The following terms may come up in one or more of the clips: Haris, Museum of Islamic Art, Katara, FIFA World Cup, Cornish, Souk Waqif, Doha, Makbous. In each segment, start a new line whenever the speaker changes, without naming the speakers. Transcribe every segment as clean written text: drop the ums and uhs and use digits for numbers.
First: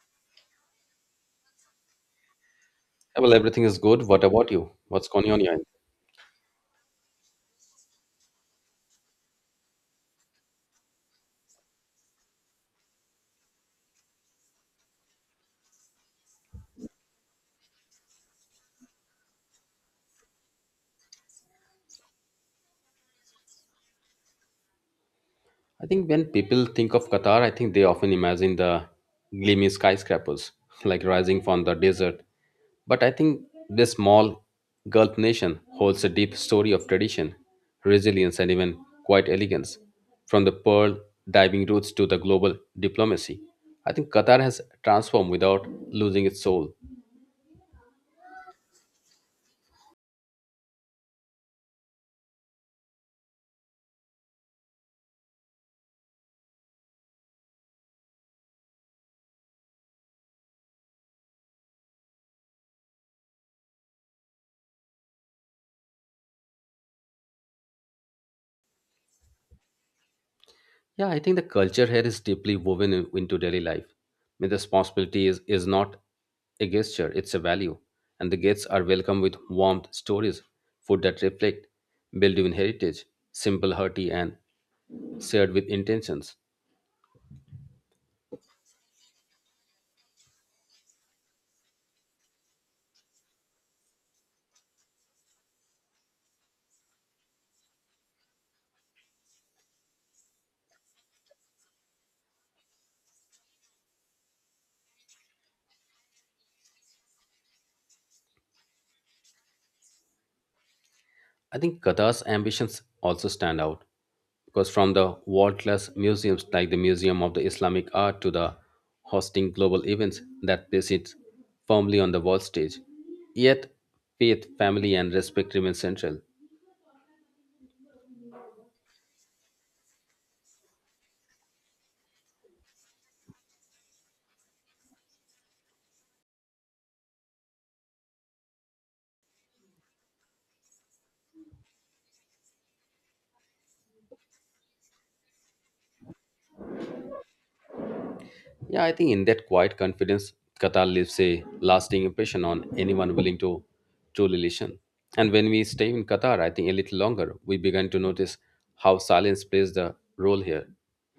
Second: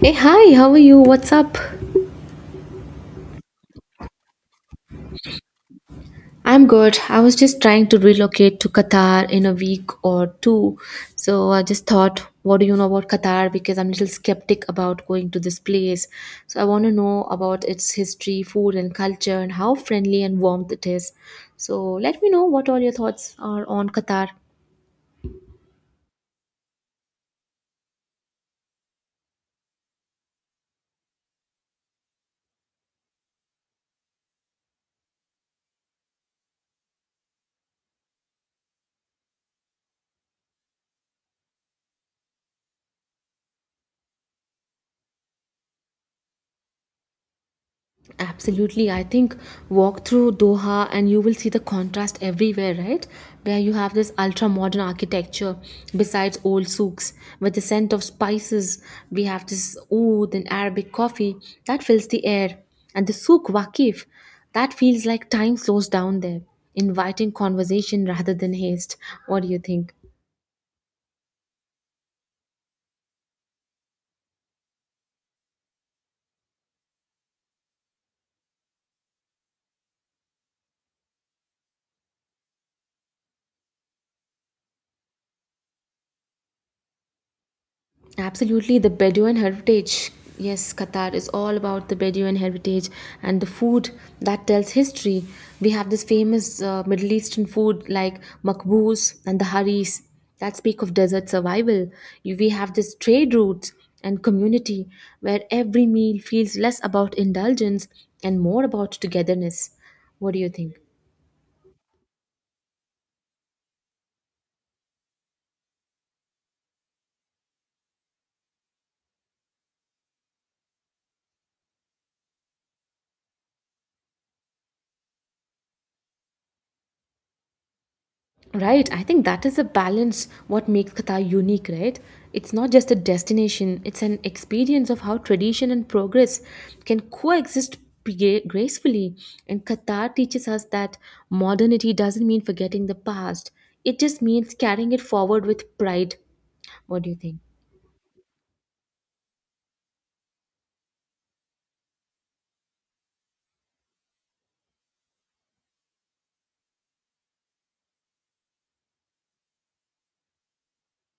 Hey, hi, how are you? What's up?
Well, everything is good. What about you? What's going on your end?
I'm good. I was just trying to relocate to Qatar in a week or two. So I just thought, what do you know about Qatar? Because I'm a little skeptic about going to this place. So I want to know about its history, food, and culture, and how friendly and warm it is. So let me know what all your thoughts are on Qatar.
I think when people think of Qatar, I think they often imagine the gleamy skyscrapers, like rising from the desert. But I think this small Gulf nation holds a deep story of tradition, resilience, and even quiet elegance. From the pearl diving routes to the global diplomacy, I think Qatar has transformed without losing its soul.
Absolutely. I think walk through Doha and you will see the contrast everywhere, right? Where you have this ultra modern architecture besides old souks with the scent of spices. We have this oud and Arabic coffee that fills the air. And the souk waqif, that feels like time slows down there, inviting conversation rather than haste. What do you think?
Yeah, I think the culture here is deeply woven into daily life. I mean, the responsibility is not a gesture, it's a value. And the guests are welcomed with warmth, stories, food that reflect Belgian heritage, simple, hearty, and shared with intentions.
Absolutely, the Bedouin heritage. Yes, Qatar is all about the Bedouin heritage and the food that tells history. We have this famous Middle Eastern food like makbous and the haris that speak of desert survival. We have this trade routes and community where every meal feels less about indulgence and more about togetherness. What do you think?
I think Qatar's ambitions also stand out because from the world class museums like the Museum of the Islamic Art to the hosting global events that place it firmly on the world stage, yet faith, family, and respect remain central.
Right, I think that is a balance what makes Qatar unique, right? It's not just a destination, it's an experience of how tradition and progress can coexist gracefully. And Qatar teaches us that modernity doesn't mean forgetting the past, it just means carrying it forward with pride. What do you think?
Yeah, I think in that quiet confidence, Qatar leaves a lasting impression on anyone willing to truly listen. And when we stay in Qatar, I think a little longer, we began to notice how silence plays the role here.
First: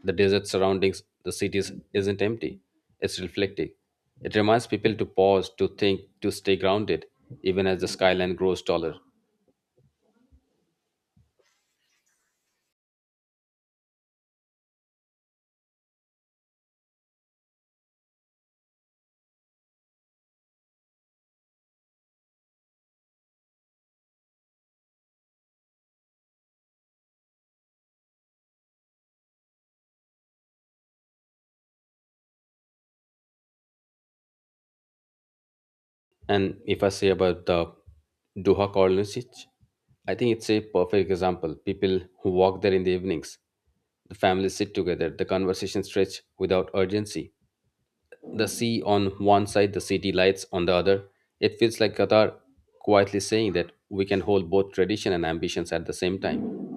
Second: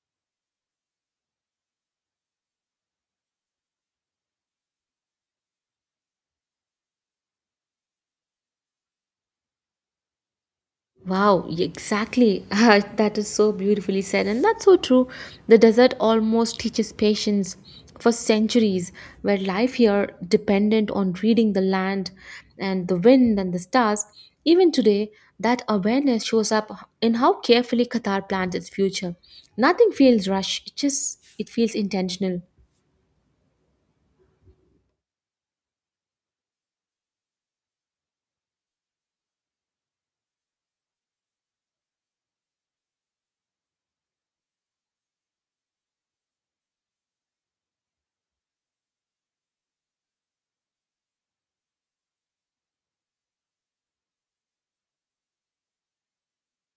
The desert surroundings, the cities isn't empty, it's reflective. It reminds people to pause, to think, to stay grounded, even as the skyline grows taller.
Wow, exactly. That is so beautifully said, and that's so true. The desert almost teaches patience. For centuries, where life here dependent on reading the land and the wind and the stars, even today, that awareness shows up in how carefully Qatar plans its future. Nothing feels rushed; it just it feels intentional.
And if I say about the Doha colonies, I think it's a perfect example. People who walk there in the evenings, the families sit together, the conversation stretch without urgency. The sea on one side, the city lights on the other. It feels like Qatar quietly saying that we can hold both tradition and ambitions at the same time.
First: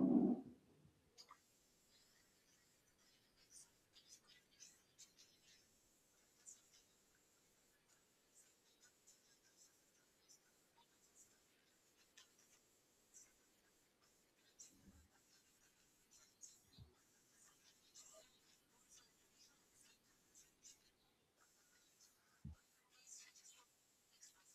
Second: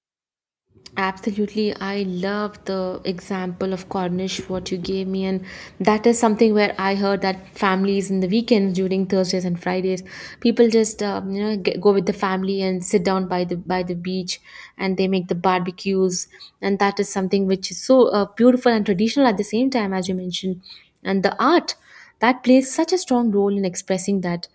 Absolutely. I love the example of Cornish, what you gave me. And that is something where I heard that families in the weekends during Thursdays and Fridays, people just, get, go with the family and sit down by the beach and they make the barbecues. And that is something which is so beautiful and traditional at the same time, as you mentioned. And the art that plays such a strong role in expressing that,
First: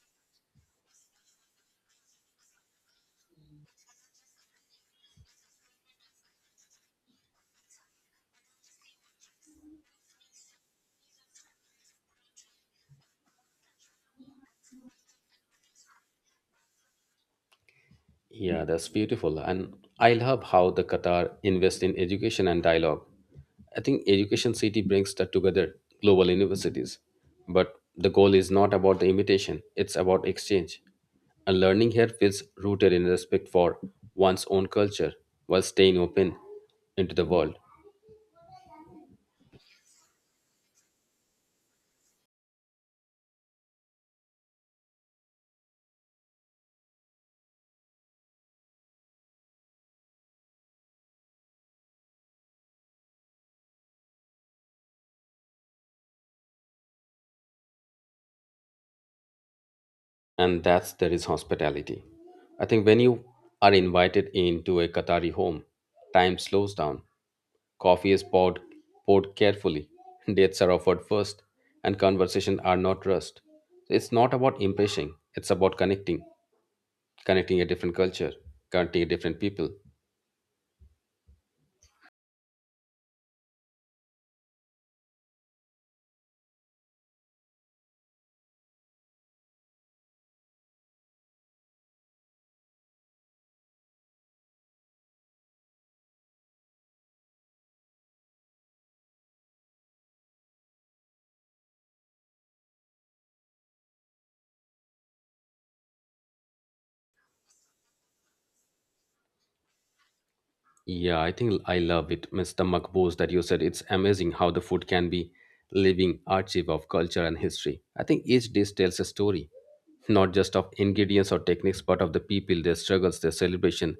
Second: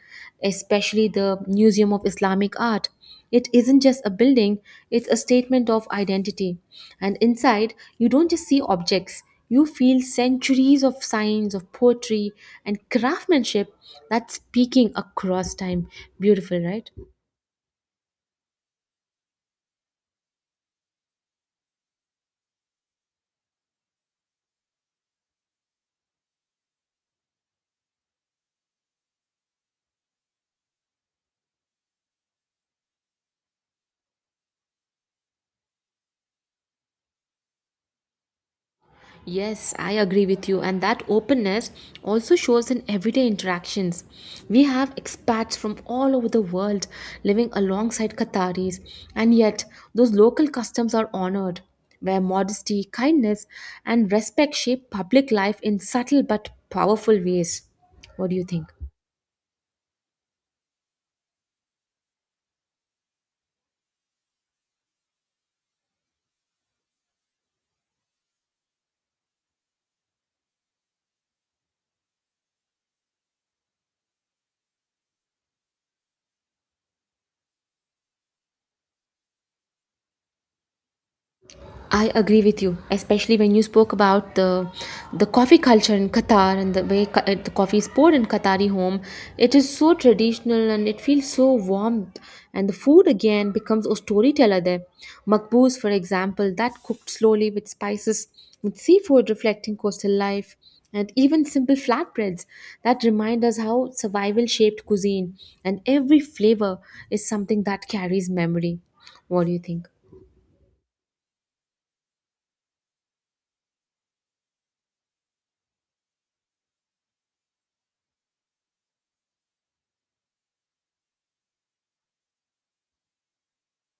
especially the Museum of Islamic Art. It isn't just a building, it's a statement of identity. And inside, you don't just see objects, you feel centuries of signs of poetry and craftsmanship that's speaking across time. Beautiful, right?
Yeah, that's beautiful. And I love how the Qatar invest in education and dialogue. I think Education City brings that together, global universities. But the goal is not about the imitation, it's about exchange. And learning here feels rooted in respect for one's own culture while staying open into the world.
Yes, I agree with you. And that openness also shows in everyday interactions. We have expats from all over the world living alongside Qataris, and yet those local customs are honored, where modesty, kindness, and respect shape public life in subtle but powerful ways. What do you think?
And that's there is hospitality. I think when you are invited into a Qatari home, time slows down. Coffee is poured, poured carefully, dates are offered first, and conversations are not rushed. It's not about impressing, it's about connecting, connecting a different culture, connecting a different people.
I agree with you, especially when you spoke about the coffee culture in Qatar and the way the coffee is poured in Qatari home. It is so traditional and it feels so warm. And the food again becomes a storyteller there. Makbuz, for example, that cooked slowly with spices, with seafood reflecting coastal life, and even simple flatbreads that remind us how survival shaped cuisine. And every flavor is something that carries memory. What do you think?
Yeah, I think I love it, Mr. Makbuz, that you said it's amazing how the food can be living archive of culture and history. I think each dish tells a story, not just of ingredients or techniques, but of the people, their struggles, their celebration,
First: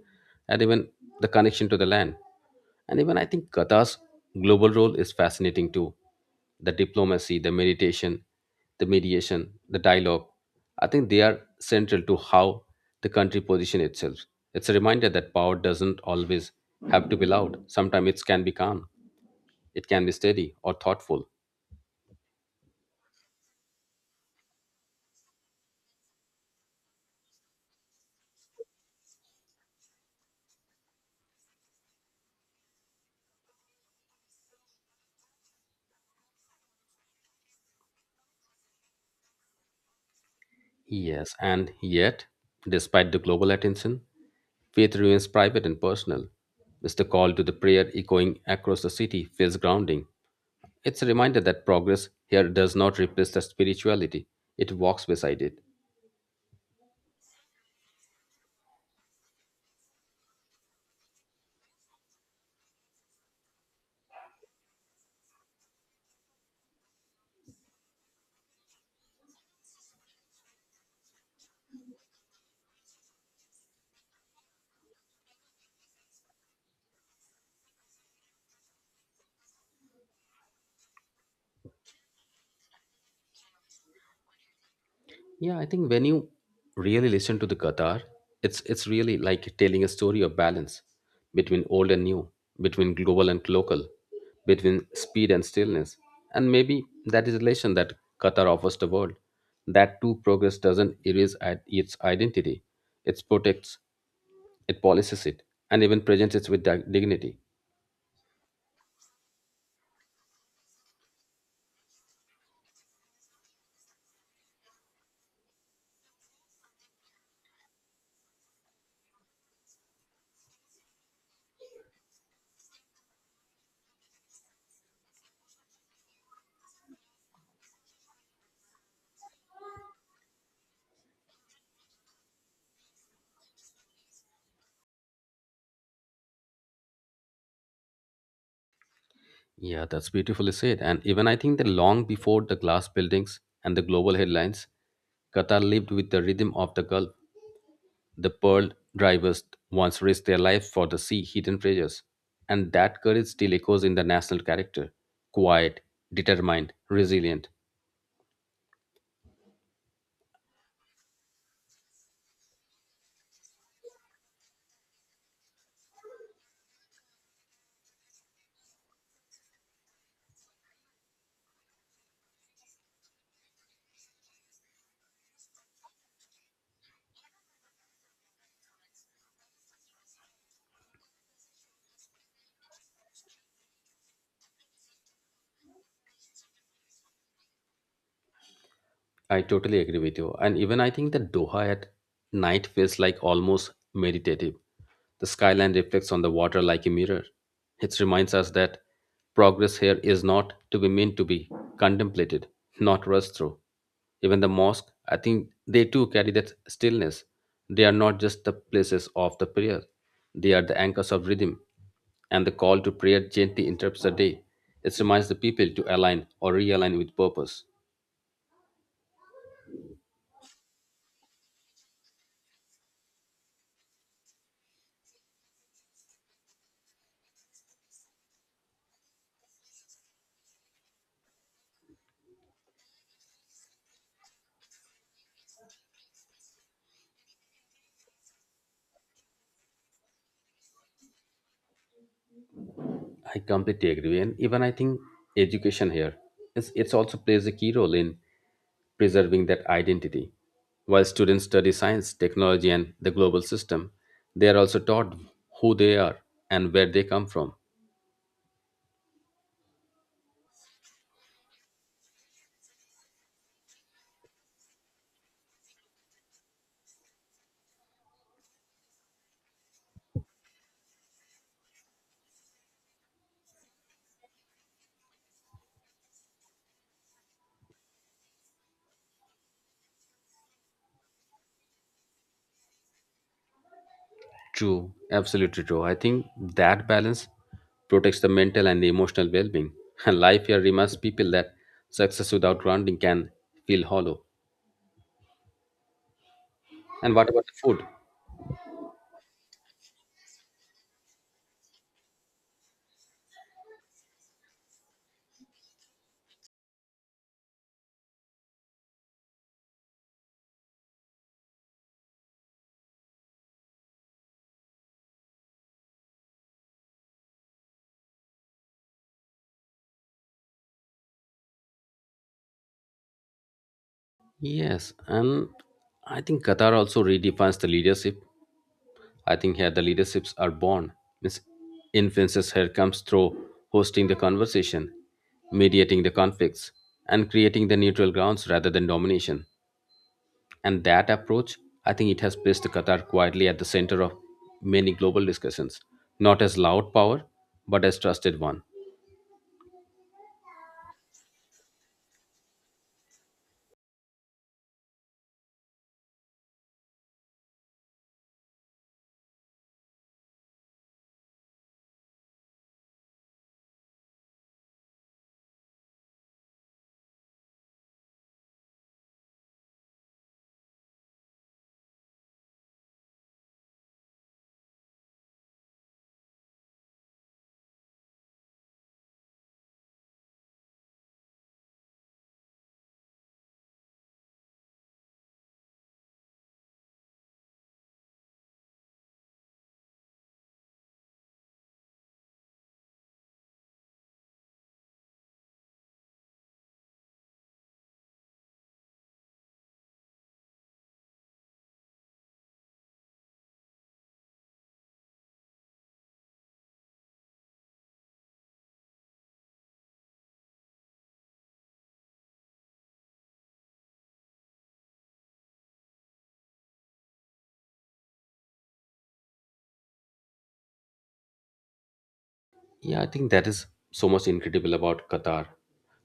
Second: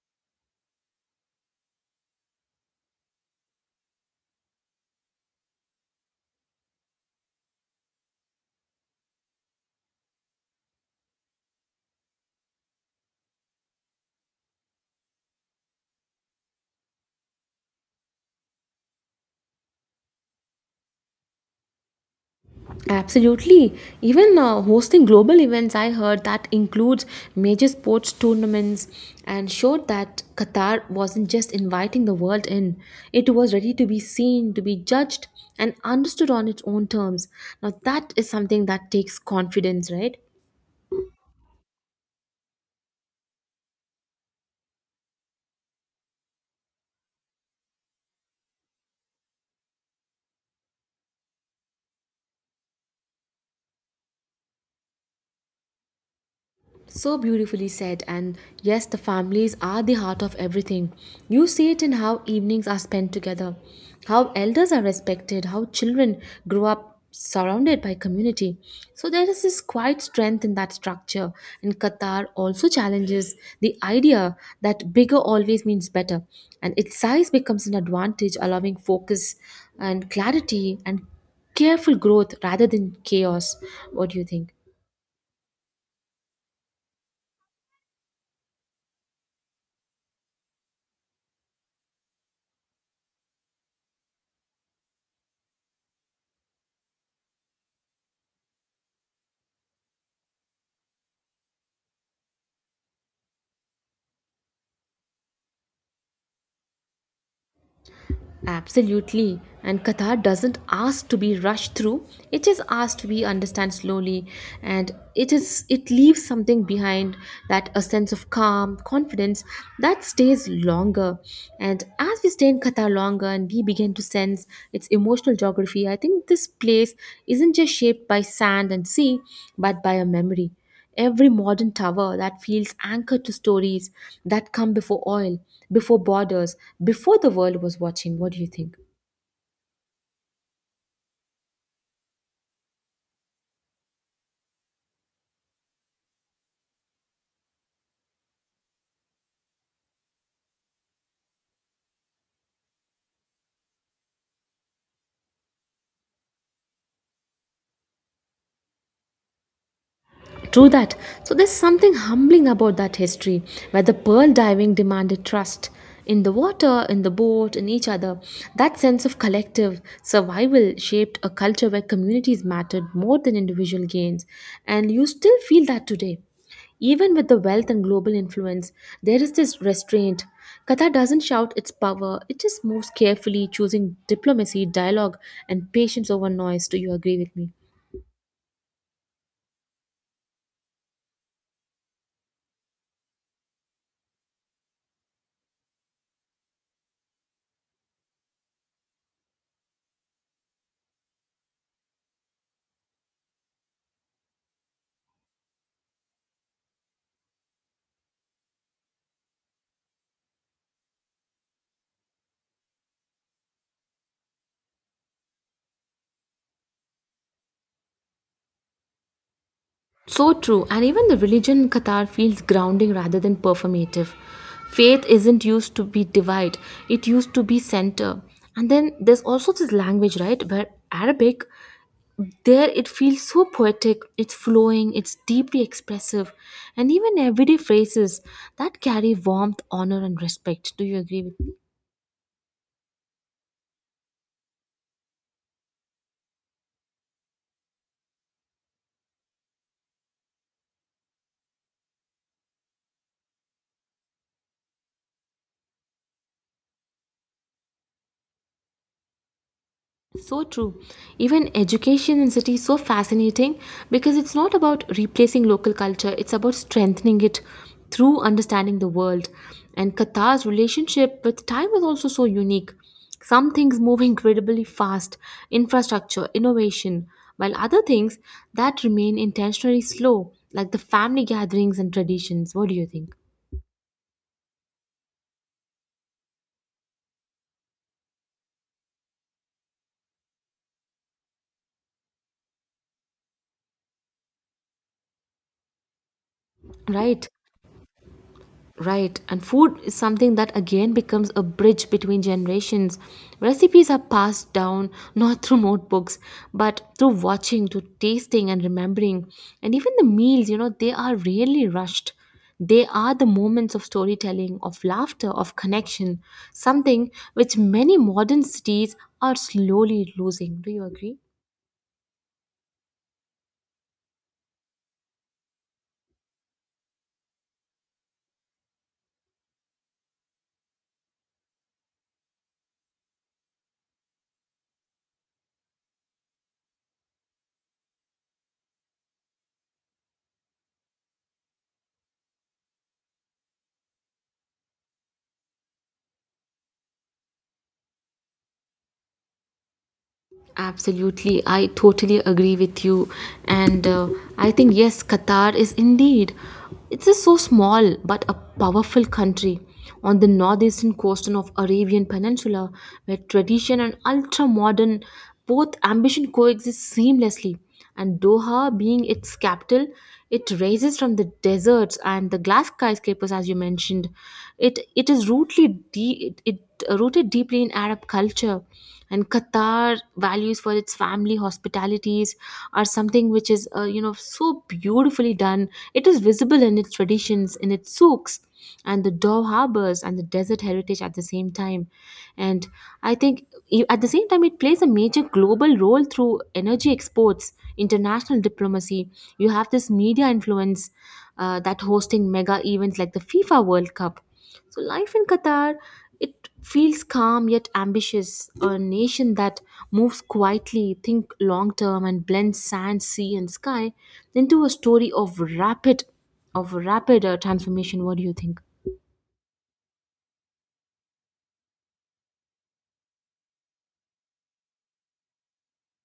and even the connection to the land. And even I think Qatar's global role is fascinating too. The diplomacy, the meditation, the mediation, the dialogue. I think they are central to how the country position itself. It's a reminder that power doesn't always have to be loud. Sometimes it can be calm, it can be steady or thoughtful.
Absolutely. Even hosting global events, I heard that includes major sports tournaments and showed that Qatar wasn't just inviting the world in, it was ready to be seen, to be judged, and understood on its own terms. Now, that is something that takes confidence, right?
Yes, and yet, despite the global attention, faith remains private and personal. Mr. Call to the prayer echoing across the city feels grounding. It's a reminder that progress here does not replace the spirituality, it walks beside it.
So beautifully said, and yes, the families are the heart of everything. You see it in how evenings are spent together, how elders are respected, how children grow up surrounded by community. So there is this quiet strength in that structure, and Qatar also challenges the idea that bigger always means better, and its size becomes an advantage, allowing focus and clarity and careful growth rather than chaos. What do you think?
Yeah, I think when you really listen to the Qatar, it's really like telling a story of balance between old and new, between global and local, between speed and stillness. And maybe that is the lesson that Qatar offers the world. That too, progress doesn't erase its identity, it protects, it policies it, and even presents it with dignity.
Absolutely. And Qatar doesn't ask to be rushed through. It is asked to be understand slowly and it leaves something behind that a sense of calm, confidence that stays longer. And as we stay in Qatar longer and we begin to sense its emotional geography, I think this place isn't just shaped by sand and sea, but by a memory. Every modern tower that feels anchored to stories that come before oil, before borders, before the world was watching. What do you think?
Yeah, that's beautifully said. And even I think that long before the glass buildings and the global headlines, Qatar lived with the rhythm of the Gulf. The pearl drivers once risked their lives for the sea hidden treasures. And that courage still echoes in the national character quiet, determined, resilient.
True that. So there's something humbling about that history, where the pearl diving demanded trust in the water, in the boat, in each other. That sense of collective survival shaped a culture where communities mattered more than individual gains, and you still feel that today. Even with the wealth and global influence, there is this restraint. Qatar doesn't shout its power, it just moves carefully, choosing diplomacy, dialogue, and patience over noise. Do you agree with me?
I totally agree with you. And even I think that Doha at night feels like almost meditative. The skyline reflects on the water like a mirror. It reminds us that progress here is not to be meant to be contemplated, not rushed through. Even the mosque, I think they too carry that stillness. They are not just the places of the prayer, they are the anchors of rhythm. And the call to prayer gently interrupts the day. It reminds the people to align or realign with purpose.
So true, and even the religion in Qatar feels grounding rather than performative. Faith isn't used to be divide, it used to be center. And then there's also this language, right? But Arabic, there it feels so poetic, it's flowing, it's deeply expressive, and even everyday phrases that carry warmth, honor, and respect. Do you agree with
I completely agree, and even I think education here is it's also plays a key role in preserving that identity. While students study science, technology, and the global system, they are also taught who they are and where they come from.
So true. Even education in cities so fascinating because it's not about replacing local culture, it's about strengthening it through understanding the world. And Qatar's relationship with time is also so unique. Some things move incredibly fast, infrastructure, innovation, while other things that remain intentionally slow, like the family gatherings and traditions. What do you think?
True, absolutely true. I think that balance protects the mental and emotional well-being, and life here reminds people that success without grounding can feel hollow. And
Right.
what about the food?
Right, and food is something that again becomes a bridge between generations. Recipes are passed down not through notebooks, but through watching, through tasting, and remembering. And even the meals, you know, they are rarely rushed. They are the moments of storytelling, of laughter, of connection, something which many modern cities are slowly losing. Do you agree?
Yes, and I think Qatar also redefines the leadership I think here the leaderships are born. Miss influences here comes through hosting the conversation, mediating the conflicts, and creating the neutral grounds rather than domination. And that approach, I think it has placed Qatar quietly at the center of many global discussions, not as loud power, but as trusted one.
Absolutely, I totally agree with you, and I think yes, Qatar is indeed. It's a so small but a powerful country on the northeastern coast of Arabian Peninsula, where tradition and ultra modern both ambition coexist seamlessly. And Doha being its capital, it rises from the deserts and the glass skyscrapers, as you mentioned. It is rootly de- it rooted deeply in Arab culture, and Qatar values for its family hospitalities are something which is so beautifully done. It is visible in its traditions, in its souks and the Dove harbors and the desert heritage at the same time. And I think at the same time, it plays a major global role through energy exports, international diplomacy. You have this media influence that hosting mega events like the FIFA World Cup. So life in Qatar, it feels calm yet ambitious. A nation that moves quietly, think long term, and blends sand, sea, and sky into a story of rapid, of rapid transformation. What do you think?
Yeah, I think that is so much incredible about Qatar.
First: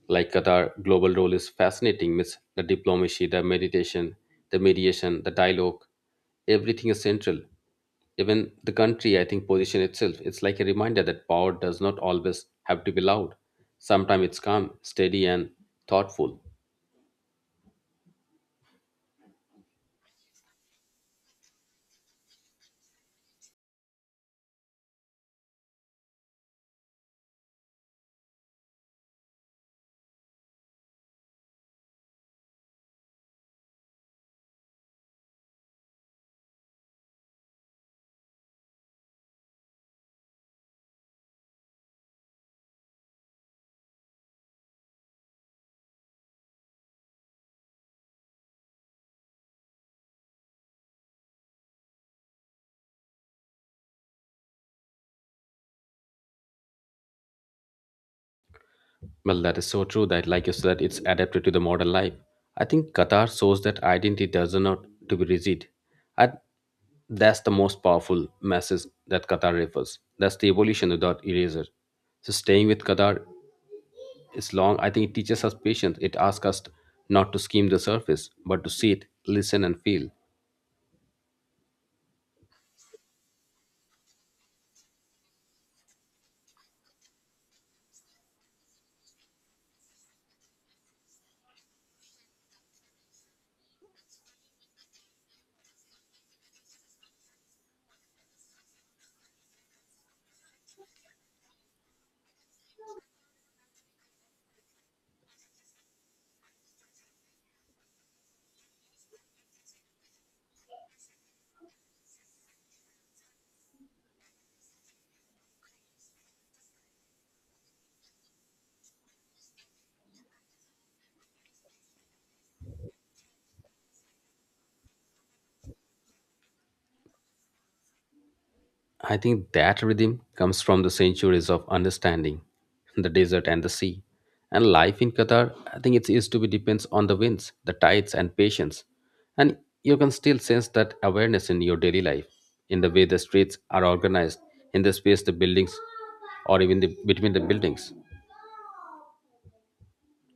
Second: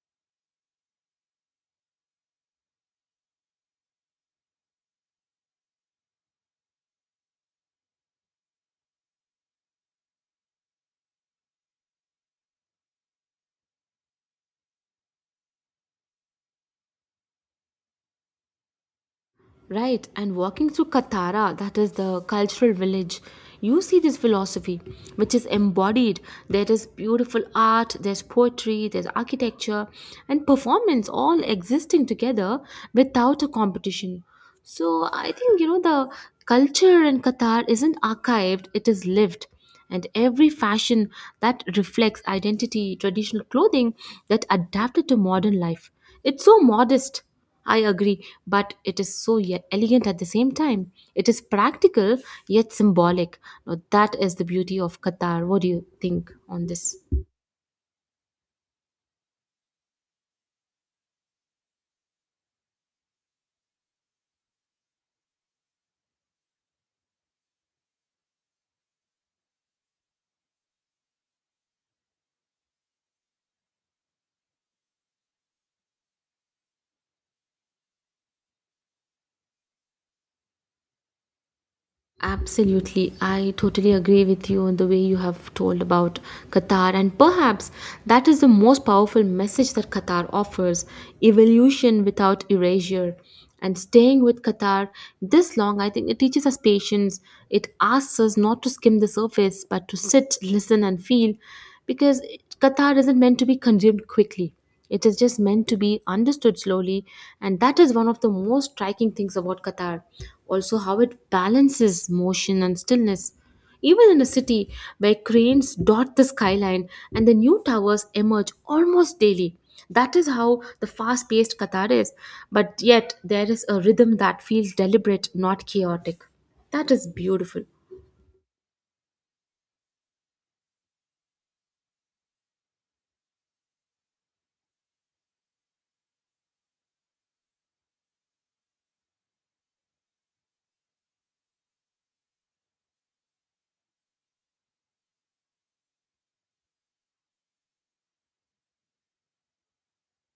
Like Qatar, global role is fascinating. Means the diplomacy, the meditation, the mediation, the dialogue, everything is central. Even the country, I think, position itself. It's like a reminder that power does not always have to be loud. Sometimes it's calm, steady, and thoughtful.
Right, and walking through Katara, that is the cultural village, you see this philosophy which is embodied. There is beautiful art, there's poetry, there's architecture, and performance all existing together without a competition. So I think you know the culture in Qatar isn't archived, it is lived and every fashion that reflects identity, traditional clothing that adapted to modern life. It's so modest, I agree, but it is so elegant at the same time. It is practical yet symbolic. Now, that is the beauty of Qatar. What do you think on this?
Well, that is so true that, like you said, it's adapted to the modern life. I think Qatar shows that identity does not to be rigid. I, that's the most powerful message that Qatar refers. That's the evolution without eraser. So staying with Qatar is long. I think it teaches us patience. It asks us not to skim the surface, but to see it, listen, and feel.
Absolutely, I totally agree with you on the way you have told about Qatar, and perhaps that is the most powerful message that Qatar offers evolution without erasure. And staying with Qatar this long, I think it teaches us patience. It asks us not to skim the surface, but to sit, listen, and feel because Qatar isn't meant to be consumed quickly. It is just meant to be understood slowly, and that is one of the most striking things about Qatar. Also, how it balances motion and stillness. Even in a city where cranes dot the skyline and the new towers emerge almost daily. That is how the fast paced Qatar is, but yet there is a rhythm that feels deliberate, not chaotic. That is beautiful.
I think that rhythm comes from the centuries of understanding, the desert and the sea. And life in Qatar, I think it is to be depends on the winds, the tides, and patience. And you can still sense that awareness in your daily life, in the way the streets are organized, in the space the buildings, or even the, between the buildings.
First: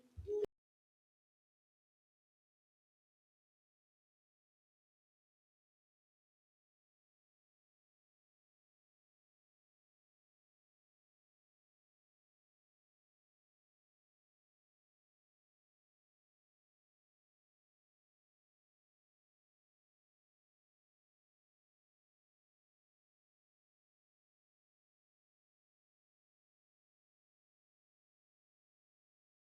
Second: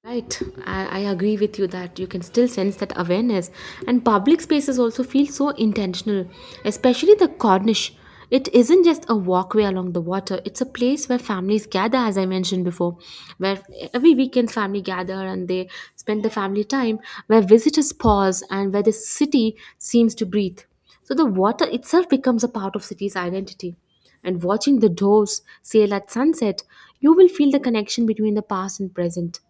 Right, I agree with you that you can still sense that awareness, and public spaces also feel so intentional, especially the Cornish. It isn't just a walkway along the water, it's a place where families gather, as I mentioned before, where every weekend family gather and they spend the family time, where visitors pause and where the city seems to breathe. So the water itself becomes a part of city's identity and watching the doves sail at sunset, you will feel the connection between the past and present.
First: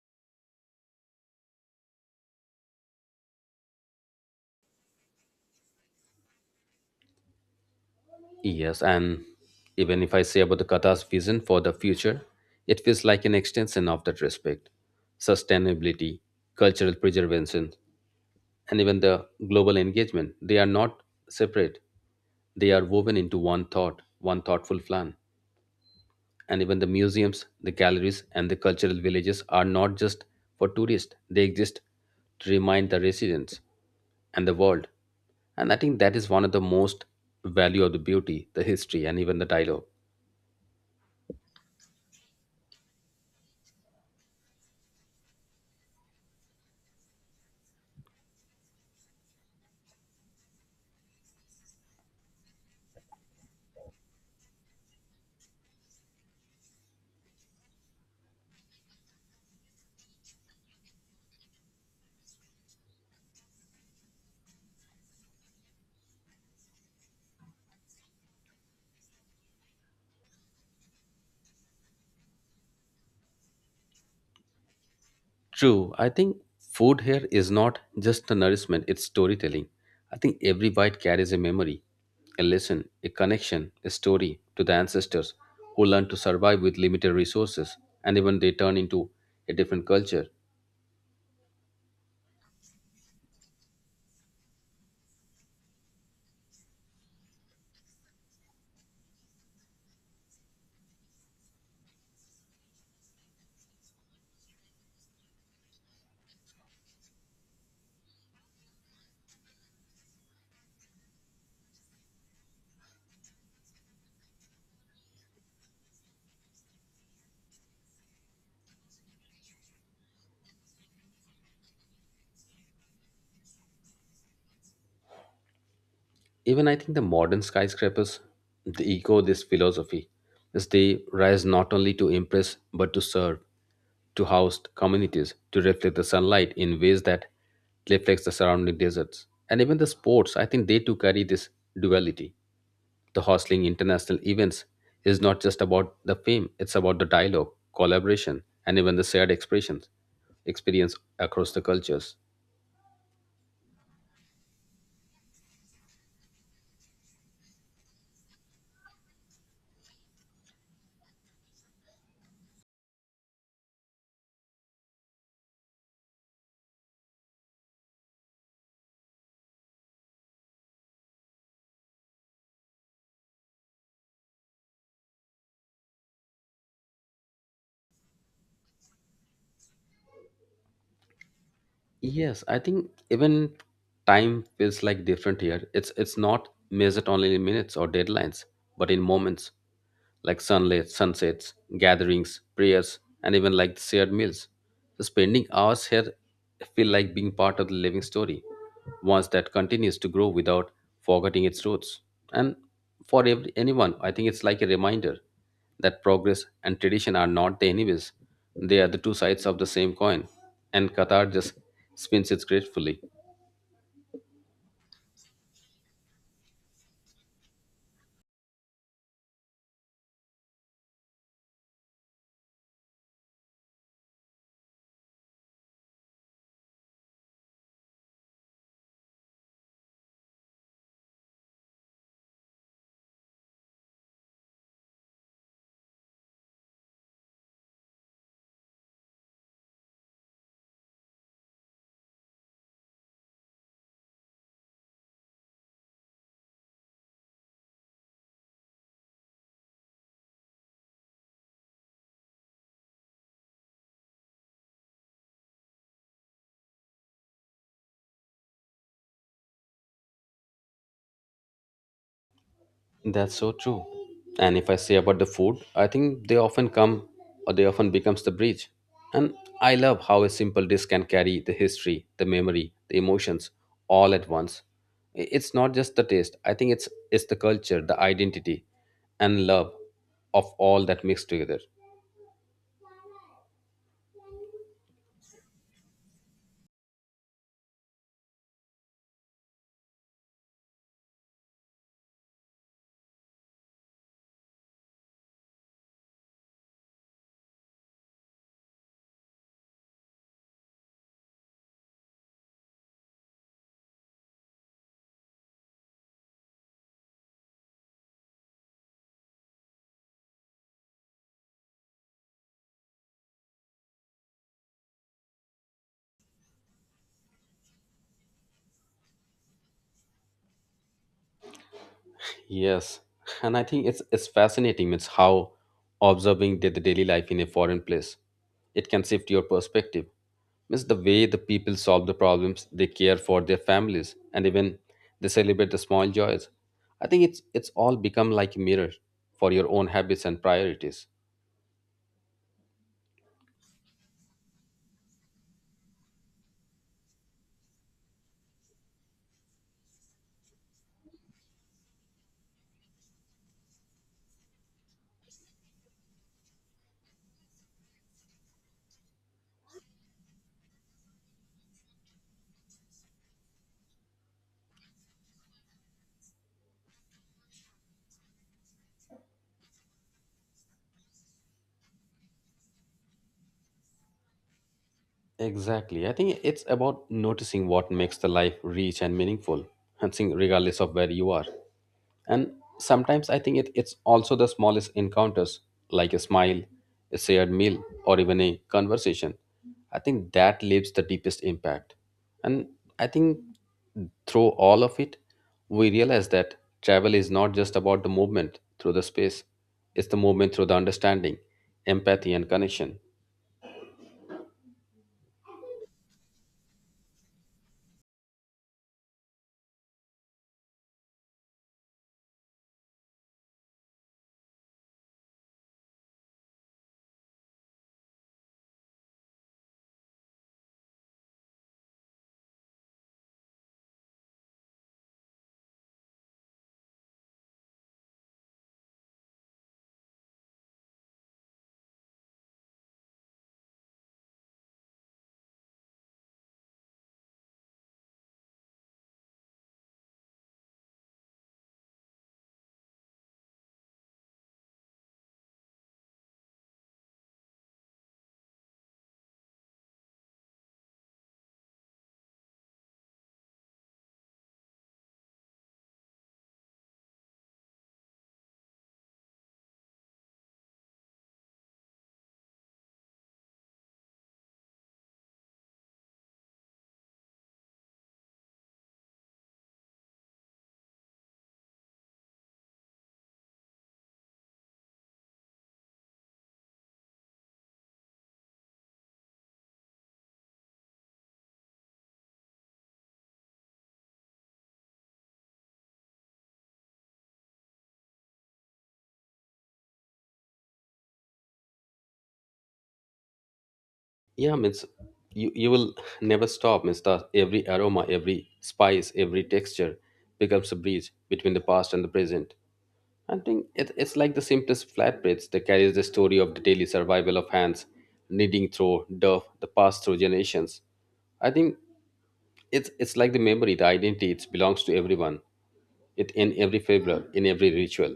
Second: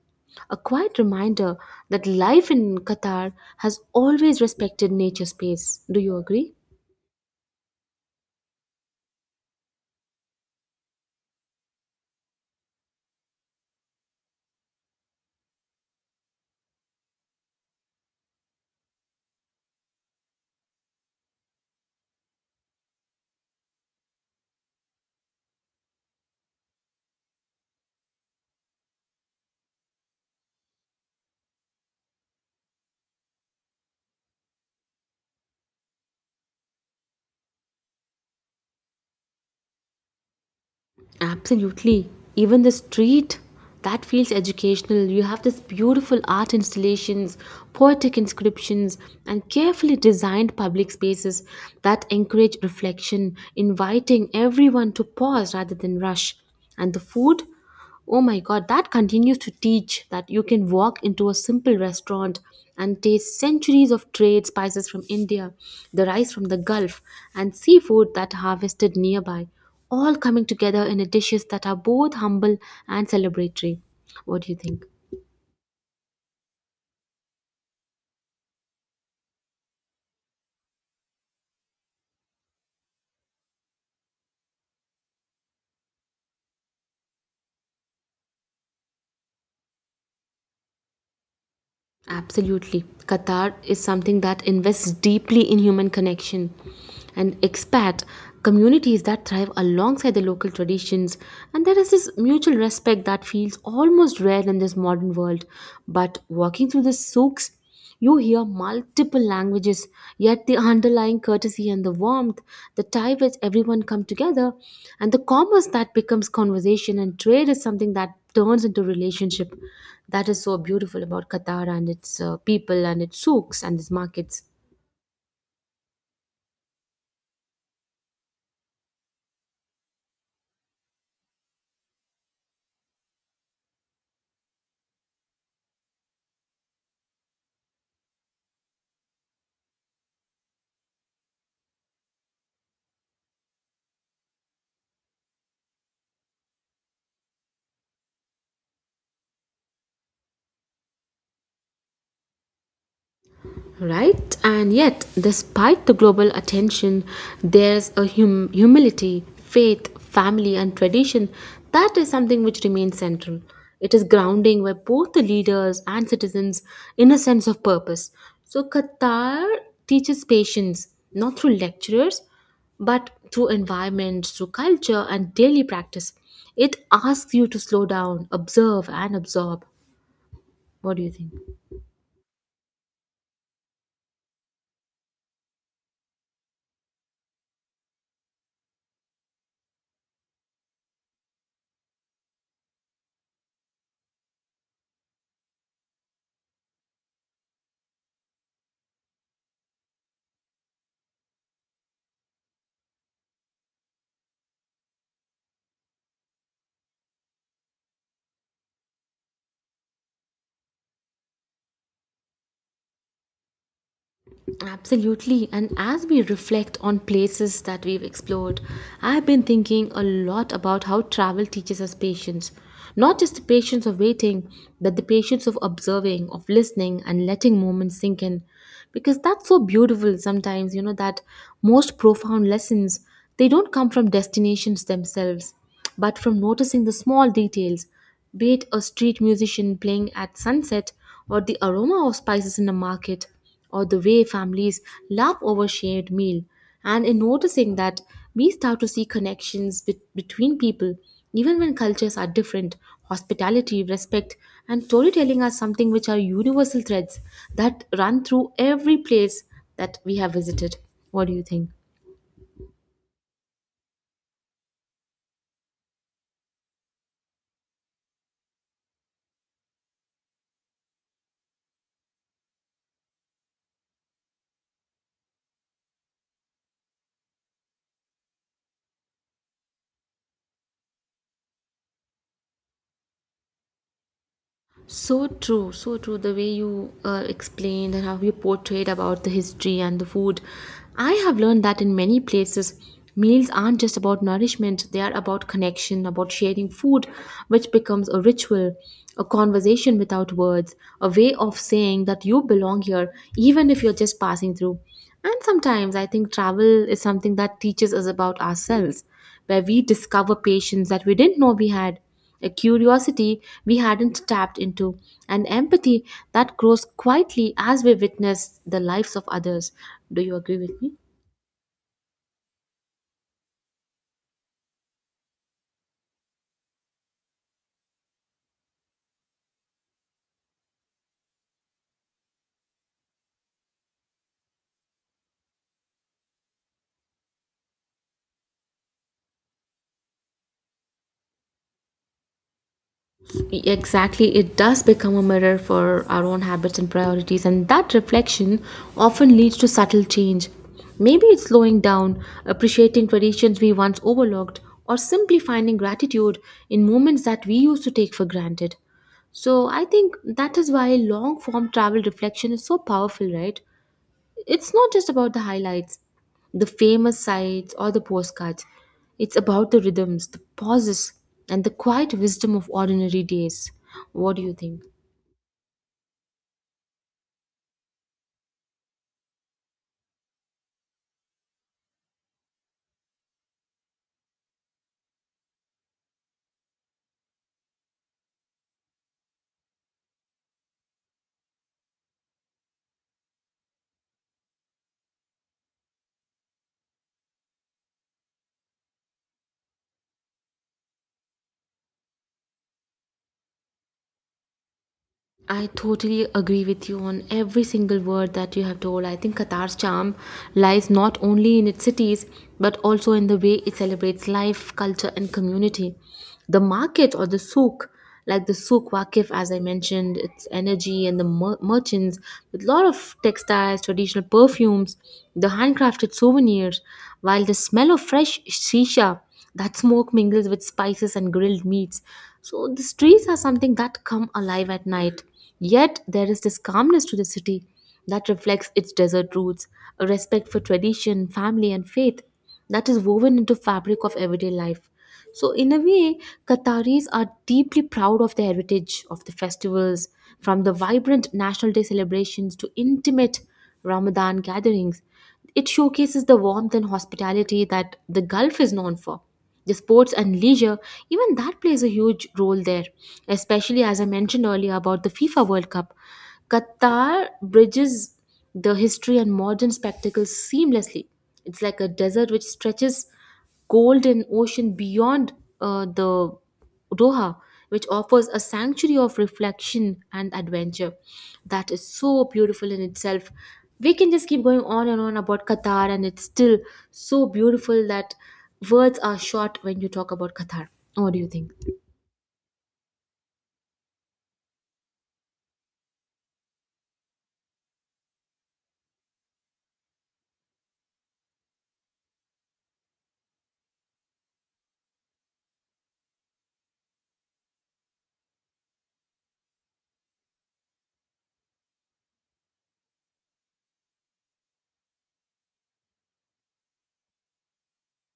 A quiet reminder that life in Qatar has always respected nature space. Do you agree?
Yes, and even if I say about the Qatar's vision for the future, it feels like an extension of that respect, sustainability, cultural preservation, and even the global engagement. They are not separate, they are woven into one thought, one thoughtful plan and even the museums, the galleries, and the cultural villages are not just for tourists, they exist to remind the residents and the world. And I think that is one of the most value of the beauty, the history, and even the dialogue.
Absolutely. Even the street, that feels educational. You have this beautiful art installations, poetic inscriptions, and carefully designed public spaces that encourage reflection, inviting everyone to pause rather than rush. And the food? Oh my god, that continues to teach that you can walk into a simple restaurant and taste centuries of trade spices from India, the rice from the Gulf, and seafood that harvested nearby, all coming together in a dishes that are both humble and celebratory. What do you think?
True, I think food here is not just a nourishment, it's storytelling. I think every bite carries a memory, a lesson, a connection, a story to the ancestors who learned to survive with limited resources and even they turn into a different culture.
Absolutely. Qatar is something that invests deeply in human connection and expat communities that thrive alongside the local traditions. And there is this mutual respect that feels almost rare in this modern world. But walking through the souks, you hear multiple languages, yet the underlying courtesy and the warmth, the tie which everyone come together, and the commerce that becomes conversation and trade is something that turns into relationship. That is so beautiful about Qatar and its people and its souks and its markets.
Even I think the modern skyscrapers, they echo this philosophy, as they rise not only to impress but to serve, to house communities, to reflect the sunlight in ways that reflects the surrounding deserts. And even the sports, I think they too carry this duality. The hostling international events is not just about the fame, it's about the dialogue, collaboration, and even the shared expressions, experience across the cultures.
Right? And yet, despite the global attention, there's a humility, faith, family, and tradition that is something which remains central. It is grounding where both the leaders and citizens in a sense of purpose. So, Qatar teaches patience not through lecturers but through environment, through culture, and daily practice. It asks you to slow down, observe, and absorb. What do you think?
Yes, I think even time feels like different here. It's not measured only in minutes or deadlines, but in moments like sunlight, sunsets, gatherings, prayers, and even like shared meals. So spending hours here feel like being part of the living story, once that continues to grow without forgetting its roots. And for every, anyone, I think it's like a reminder that progress and tradition are not the enemies; they are the two sides of the same coin and Qatar just spins it gracefully.
Absolutely. And as we reflect on places that we've explored, I've been thinking a lot about how travel teaches us patience. Not just the patience of waiting, but the patience of observing, of listening, and letting moments sink in. Because that's so beautiful sometimes, you know, that most profound lessons, they don't come from destinations themselves, but from noticing the small details, be it a street musician playing at sunset or the aroma of spices in a market or the way families laugh over shared meal. And in noticing that, we start to see connections between people, even when cultures are different. Hospitality, respect, and storytelling are something which are universal threads that run through every place that we have visited. What do you think?
That's so true. And if I say about the food, I think they often come or they often becomes the bridge. And I love how a simple dish can carry the history, the memory, the emotions all at once. It's not just the taste. I think it's the culture, the identity, and love of all that mixed together.
So true, so true. The way you explained and how you portrayed about the history and the food. I have learned that in many places, meals aren't just about nourishment, they are about connection, about sharing food, which becomes a ritual, a conversation without words, a way of saying that you belong here, even if you're just passing through. And sometimes I think travel is something that teaches us about ourselves, where we discover patience that we didn't know we had, a curiosity we hadn't tapped into, and empathy that grows quietly as we witness the lives of others. Do you agree with me?
Yes, and I think it's fascinating. It's how observing the daily life in a foreign place it can shift your perspective. Means the way the people solve the problems, they care for their families, and even they celebrate the small joys. I think it's all become like a mirror for your own habits and priorities.
Exactly, it does become a mirror for our own habits and priorities, and that reflection often leads to subtle change. Maybe it's slowing down, appreciating traditions we once overlooked, or simply finding gratitude in moments that we used to take for granted. So, I think that is why long form travel reflection is so powerful, right? It's not just about the highlights, the famous sites, or the postcards. It's about the rhythms, the pauses, and the quiet wisdom of ordinary days. What do you think?
Exactly. I think it's about noticing what makes the life rich and meaningful, and seeing regardless of where you are. And sometimes I think it's also the smallest encounters, like a smile, a shared meal, or even a conversation. I think that leaves the deepest impact. And I think through all of it, we realize that travel is not just about the movement through the space, it's the movement through the understanding, empathy, and connection.
I totally agree with you on every single word that you have told. I think Qatar's charm lies not only in its cities but also in the way it celebrates life, culture, and community. The market or the souk, like the Souk Waqif, as I mentioned, its energy and the merchants with a lot of textiles, traditional perfumes, the handcrafted souvenirs, while the smell of fresh shisha, that smoke mingles with spices and grilled meats. So the streets are something that come alive at night. Yet there is this calmness to the city that reflects its desert roots, a respect for tradition, family, and faith that is woven into fabric of everyday life. So in a way, Qataris are deeply proud of the heritage of the festivals, from the vibrant National Day celebrations to intimate Ramadan gatherings. It showcases the warmth and hospitality that the Gulf is known for. The sports and leisure, even that plays a huge role there, especially as I mentioned earlier about the FIFA World Cup. Qatar bridges the history and modern spectacles seamlessly. It's like a desert which stretches golden ocean beyond the Doha, which offers a sanctuary of reflection and adventure that is so beautiful in itself. We can just keep going on and on about Qatar, and it's still so beautiful that words are short when you talk about Qatar. What do you think?
Yeah, means you will never stop, means the, every aroma, every spice, every texture becomes a bridge between the past and the present. I think it's like the simplest flatbreads that carries the story of the daily survival of hands, kneading through dough, the past through generations. I think it's like the memory, the identity, it belongs to everyone. It in every flavor, in every ritual.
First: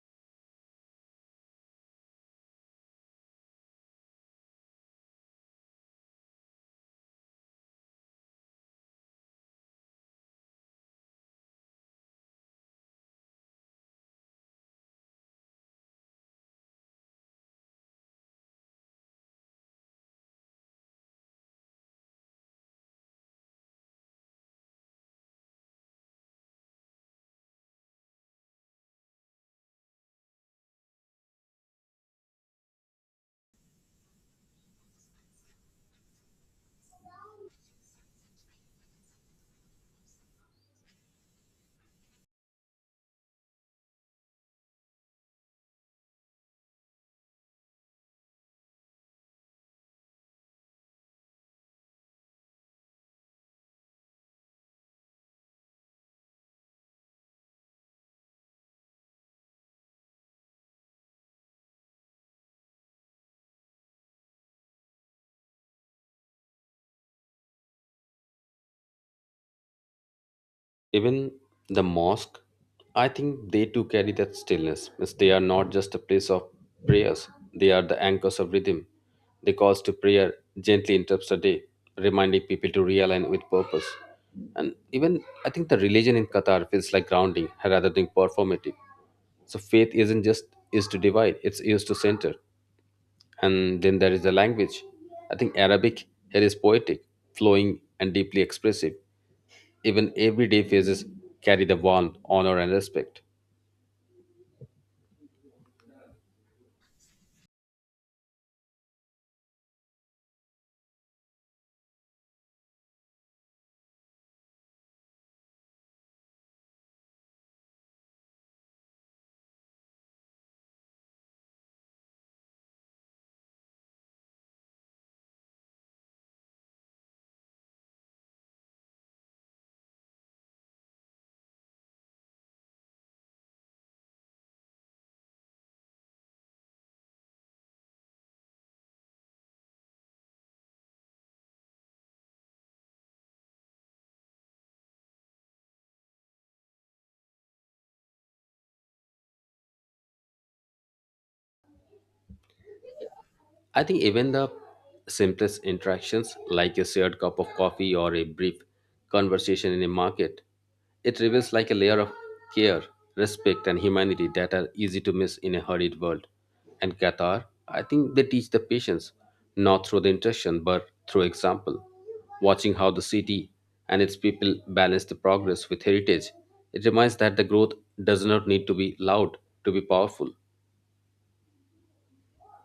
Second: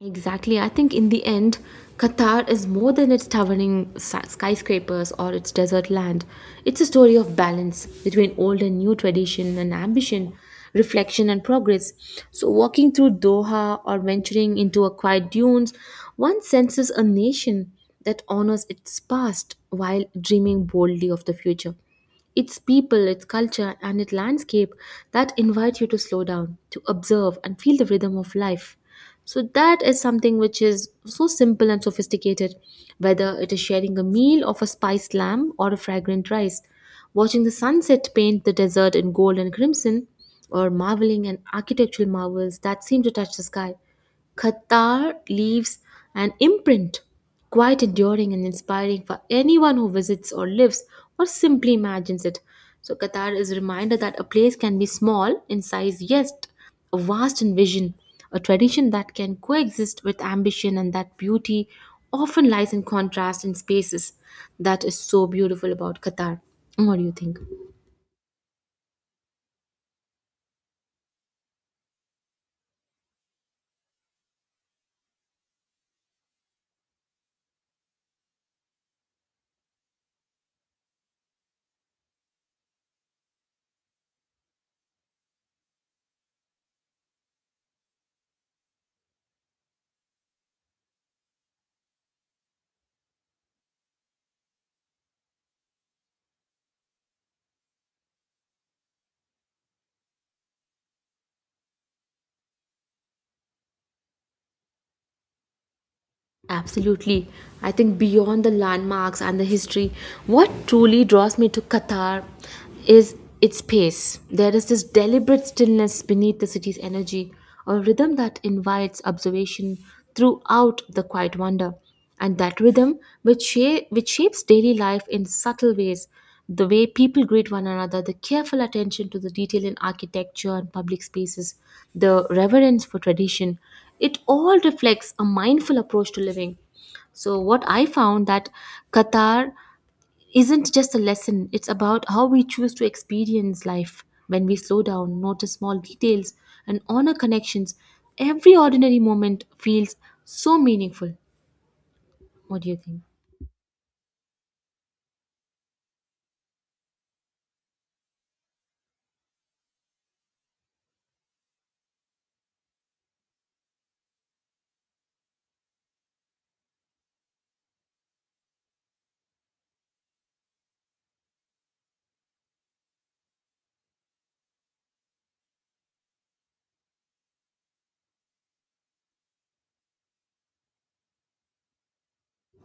Exactly. I think in the end, Qatar is more than its towering skyscrapers or its desert land. It's a story of balance between old and new, tradition and ambition, reflection and progress. So, walking through Doha or venturing into a quiet dunes, one senses a nation that honors its past while dreaming boldly of the future. Its people, its culture, and its landscape that invite you to slow down, to observe, and feel the rhythm of life. So, that is something which is so simple and sophisticated, whether it is sharing a meal of a spiced lamb or a fragrant rice, watching the sunset paint the desert in gold and crimson, or marveling at architectural marvels that seem to touch the sky. Qatar leaves an imprint quite enduring and inspiring for anyone who visits or lives or simply imagines it. So, Qatar is a reminder that a place can be small in size, yet vast in vision, a tradition that can coexist with ambition, and that beauty often lies in contrast in spaces. That is so beautiful about Qatar. What do you think?
Even the mosque, I think they too carry that stillness. Means they are not just a place of prayers, they are the anchors of rhythm. The calls to prayer gently interrupts the day, reminding people to realign with purpose. And even I think the religion in Qatar feels like grounding rather than performative. So faith isn't just used to divide, it's used to center. And then there is the language. I think Arabic here is poetic, flowing, and deeply expressive. Even everyday faces carry the warmth, honor, and respect.
Absolutely. I think beyond the landmarks and the history, what truly draws me to Qatar is its pace. There is this deliberate stillness beneath the city's energy, a rhythm that invites observation throughout the quiet wonder. And that rhythm which which shapes daily life in subtle ways, the way people greet one another, the careful attention to the detail in architecture and public spaces, the reverence for tradition, it all reflects a mindful approach to living. So what I found that Qatar isn't just a lesson, it's about how we choose to experience life. When we slow down, notice small details, and honor connections, every ordinary moment feels so meaningful. What do you think?
I think even the simplest interactions, like a shared cup of coffee or a brief conversation in a market, it reveals like a layer of care, respect, and humanity that are easy to miss in a hurried world. And Qatar, I think they teach the patience not through the interaction but through example. Watching how the city and its people balance the progress with heritage, it reminds that the growth does not need to be loud to be powerful.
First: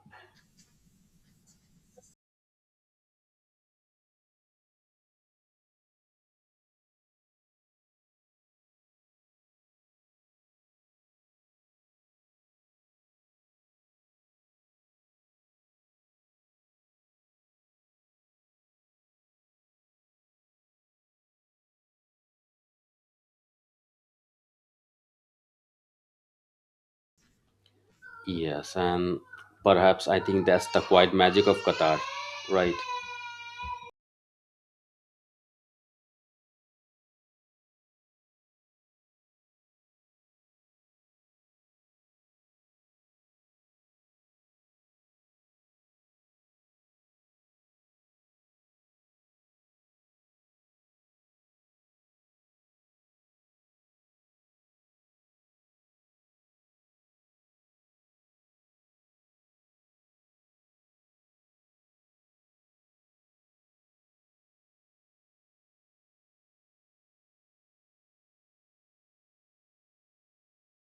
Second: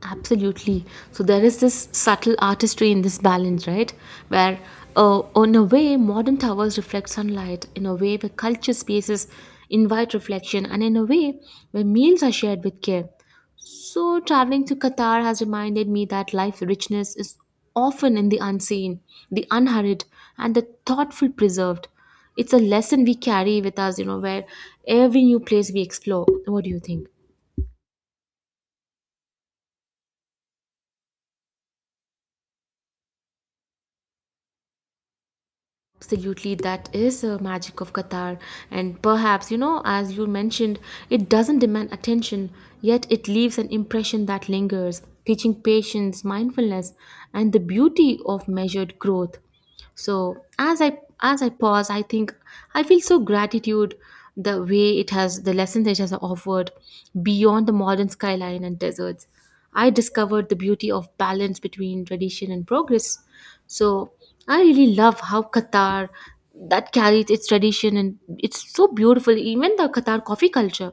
Absolutely. So there is this subtle artistry in this balance, right? Where, in a way, modern towers reflect sunlight, in a way, where culture spaces invite reflection, and in a way, where meals are shared with care. So traveling to Qatar has reminded me that life richness is often in the unseen, the unhurried, and the thoughtful preserved. It's a lesson we carry with us, you know, where every new place we explore. What do you think?
Yes, and perhaps I think that's the quiet magic of Qatar, right?
Absolutely, that is a magic of Qatar. And perhaps, you know, as you mentioned, it doesn't demand attention, yet it leaves an impression that lingers, teaching patience, mindfulness, and the beauty of measured growth. So as I pause, I think I feel so gratitude the way it has, the lessons it has offered beyond the modern skyline and deserts. I discovered the beauty of balance between tradition and progress. So I really love how Qatar that carries its tradition, and it's so beautiful. Even the Qatar coffee culture,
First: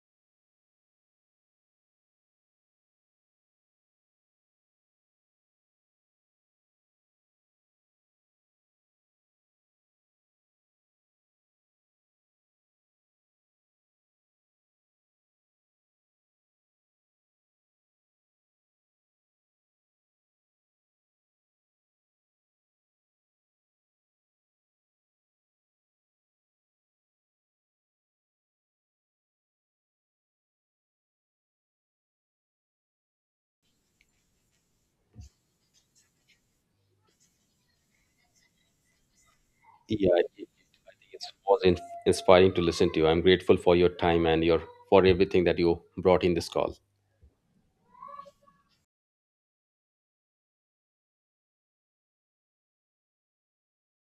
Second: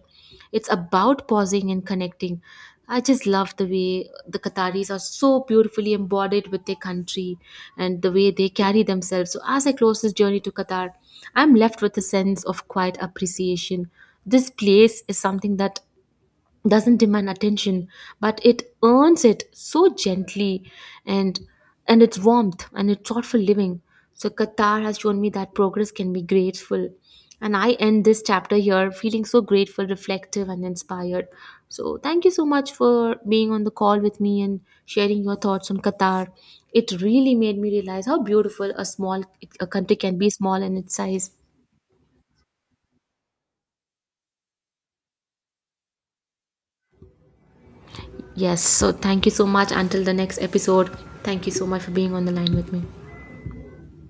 it's about pausing and connecting. I just love the way the Qataris are so beautifully embodied with their country and the way they carry themselves. So as I close this journey to Qatar, I'm left with a sense of quiet appreciation. This place is something that doesn't demand attention but it earns it so gently, and its warmth and its thoughtful living. So Qatar has shown me that progress can be grateful, and I end this chapter here feeling so grateful, reflective, and inspired. So thank you so much for being on the call with me and sharing your thoughts on Qatar. It really made me realize how beautiful a small a country
Yeah,
can
I
be,
think
small in its
it
size.
was inspiring to listen to you. I'm grateful for your time and your for everything that you brought in this call.
Yes, so thank you so much. Until the next episode, thank you so much for being on the line with me.